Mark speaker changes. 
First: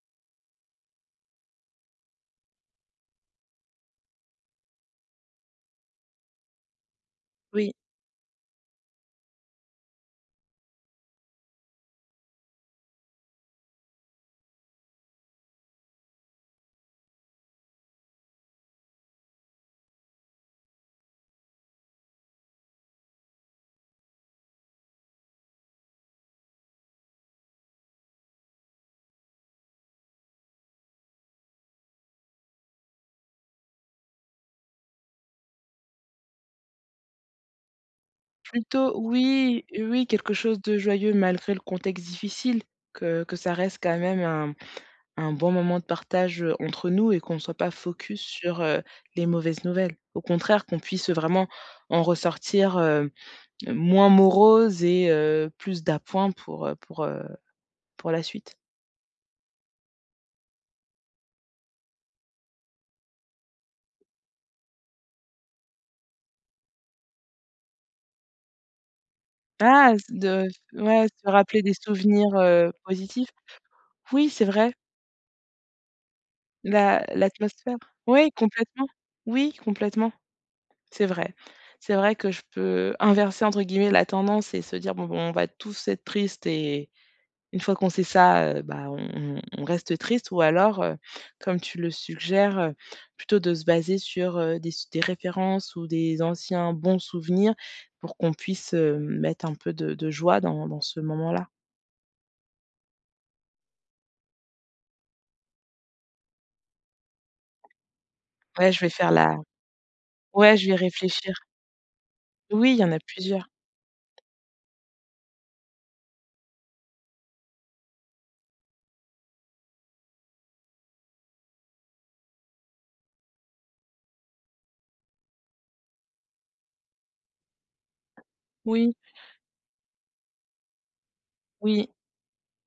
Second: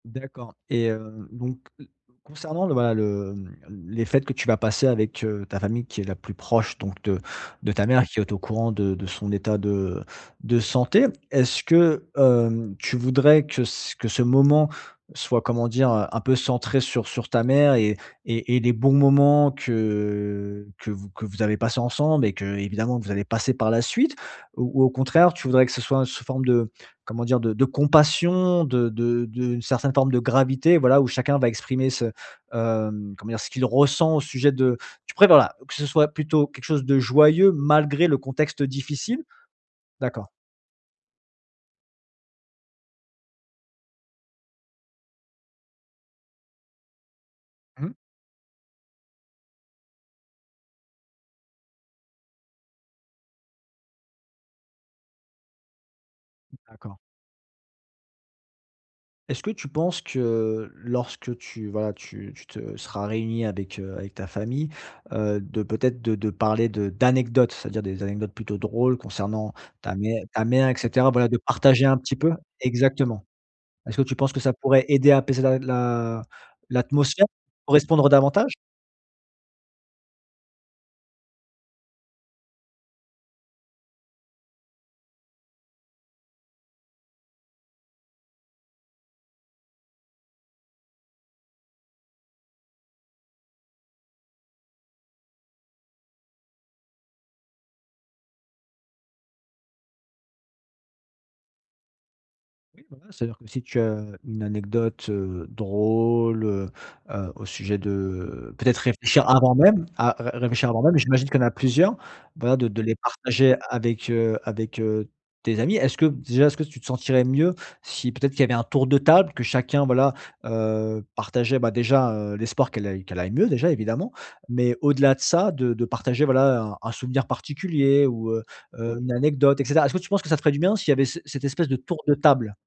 Speaker 1: D'accord et heu, donc, heu, concernant le voilà, le, hem, mmh les fêtes que tu vas passer avec, heu, ta famille qui est la plus proche donc de de
Speaker 2: Oui.
Speaker 1: ta mère qui est au courant de de son état de de santé, est-ce que, hem, tu voudrais que c que ce moment soit, comment dire? Heu, un peu centré sur sur ta mère et et et les bons moments que que vous que vous avez passés ensemble et qu'évidemment vous allez passer par la suite? Ou ou, au contraire, tu voudrais que ce soit sous forme de, comment dire? De de compassion, de de d'une certaine forme de gravité, voilà, où chacun va exprimer ce, hem, comment dire? Ce qu'il ressent au sujet de tu préfères, voilà, que ce soit plutôt quelque chose de joyeux malgré le contexte
Speaker 2: Plutôt
Speaker 1: difficile?
Speaker 2: oui, heu, oui,
Speaker 1: D'accord.
Speaker 2: quelque chose de joyeux malgré le contexte difficile, que que ça reste quand même un un bon moment de partage, heu, entre nous et qu'on soit pas
Speaker 1: Mmh.
Speaker 2: focus su,r heu, les mauvaises nouvelles. Au contraire, qu'on puisse vraiment en ressortir, heu, moins moroses et heu, plus d'appoint
Speaker 1: Mmh
Speaker 2: pour, heu,
Speaker 1: d'accord.
Speaker 2: pour, heu, pour la suite.
Speaker 1: Est-ce que tu penses que lorsque tu voilà, tu tu te seras réunie avec, heu, avec ta famille, heu, de peut-être de de parler de d'anecdotes, c'est-à-dire des anecdotes plutôt drôles concernant
Speaker 2: Ah,
Speaker 1: ta
Speaker 2: se
Speaker 1: mère ta
Speaker 2: de
Speaker 1: mère et
Speaker 2: ouais,
Speaker 1: cetera, voilà
Speaker 2: se
Speaker 1: de
Speaker 2: rappeler des
Speaker 1: partager un petit peu
Speaker 2: souvenirs, heu,
Speaker 1: exactement.
Speaker 2: positifs.
Speaker 1: Est-ce que tu
Speaker 2: Oui,
Speaker 1: penses que
Speaker 2: c'est
Speaker 1: ça
Speaker 2: vrai.
Speaker 1: pourrait aider à apaiser l'a l'a
Speaker 2: L'a
Speaker 1: l'atmosphère,
Speaker 2: l'atmosphère
Speaker 1: correspondre
Speaker 2: oui
Speaker 1: davantage?
Speaker 2: complètement. Oui complètement. C'est vrai. C'est vrai que je peux inverser entre guillemets «la tendance» et se dire: «Bon bon on va tous être tristes» et une fois qu'on sait ça, heu, bah on on on reste tristes ou alors, heu, comme tu le suggères, heu, plutôt de se baser sur, heu, des su des références ou des anciens bons souvenirs pour qu'on puisse, hem, mettre un peu de de joie dans dans ce moment-là.
Speaker 1: Oui, voilà, c'est-à-dire que si tu as, heu, une anecdote, heu, drôle, heu heu au sujet de
Speaker 2: Ouais
Speaker 1: peut-être
Speaker 2: je vais faire
Speaker 1: réfléchir
Speaker 2: la
Speaker 1: avant même, à à
Speaker 2: ouais je
Speaker 1: réfléchir
Speaker 2: vais
Speaker 1: avant même. J'imagine
Speaker 2: réfléchir.
Speaker 1: qu'il y en a plusieurs, voilà de
Speaker 2: Oui il
Speaker 1: de
Speaker 2: y en
Speaker 1: les
Speaker 2: a plusieurs.
Speaker 1: partager avec heu, avec heu, tes amis. Est-ce que, déjà, est-ce que tu te sentirais mieux si peut-être qu'il y avait un tour de table, que chacun voilà, heu, partageait, bah, déjà, heu, l'espoir qu'elle aille qu'elle aille mieux déjà évidemment, mais au-delà de ça de de partager, voilà, un un souvenir particulier ou, heu
Speaker 2: Oui.
Speaker 1: heu, une anecdote et cetera? Est-ce que tu penses que ça ferait du bien s'il y avait ce cet espèce de
Speaker 2: Oui.
Speaker 1: tour de table?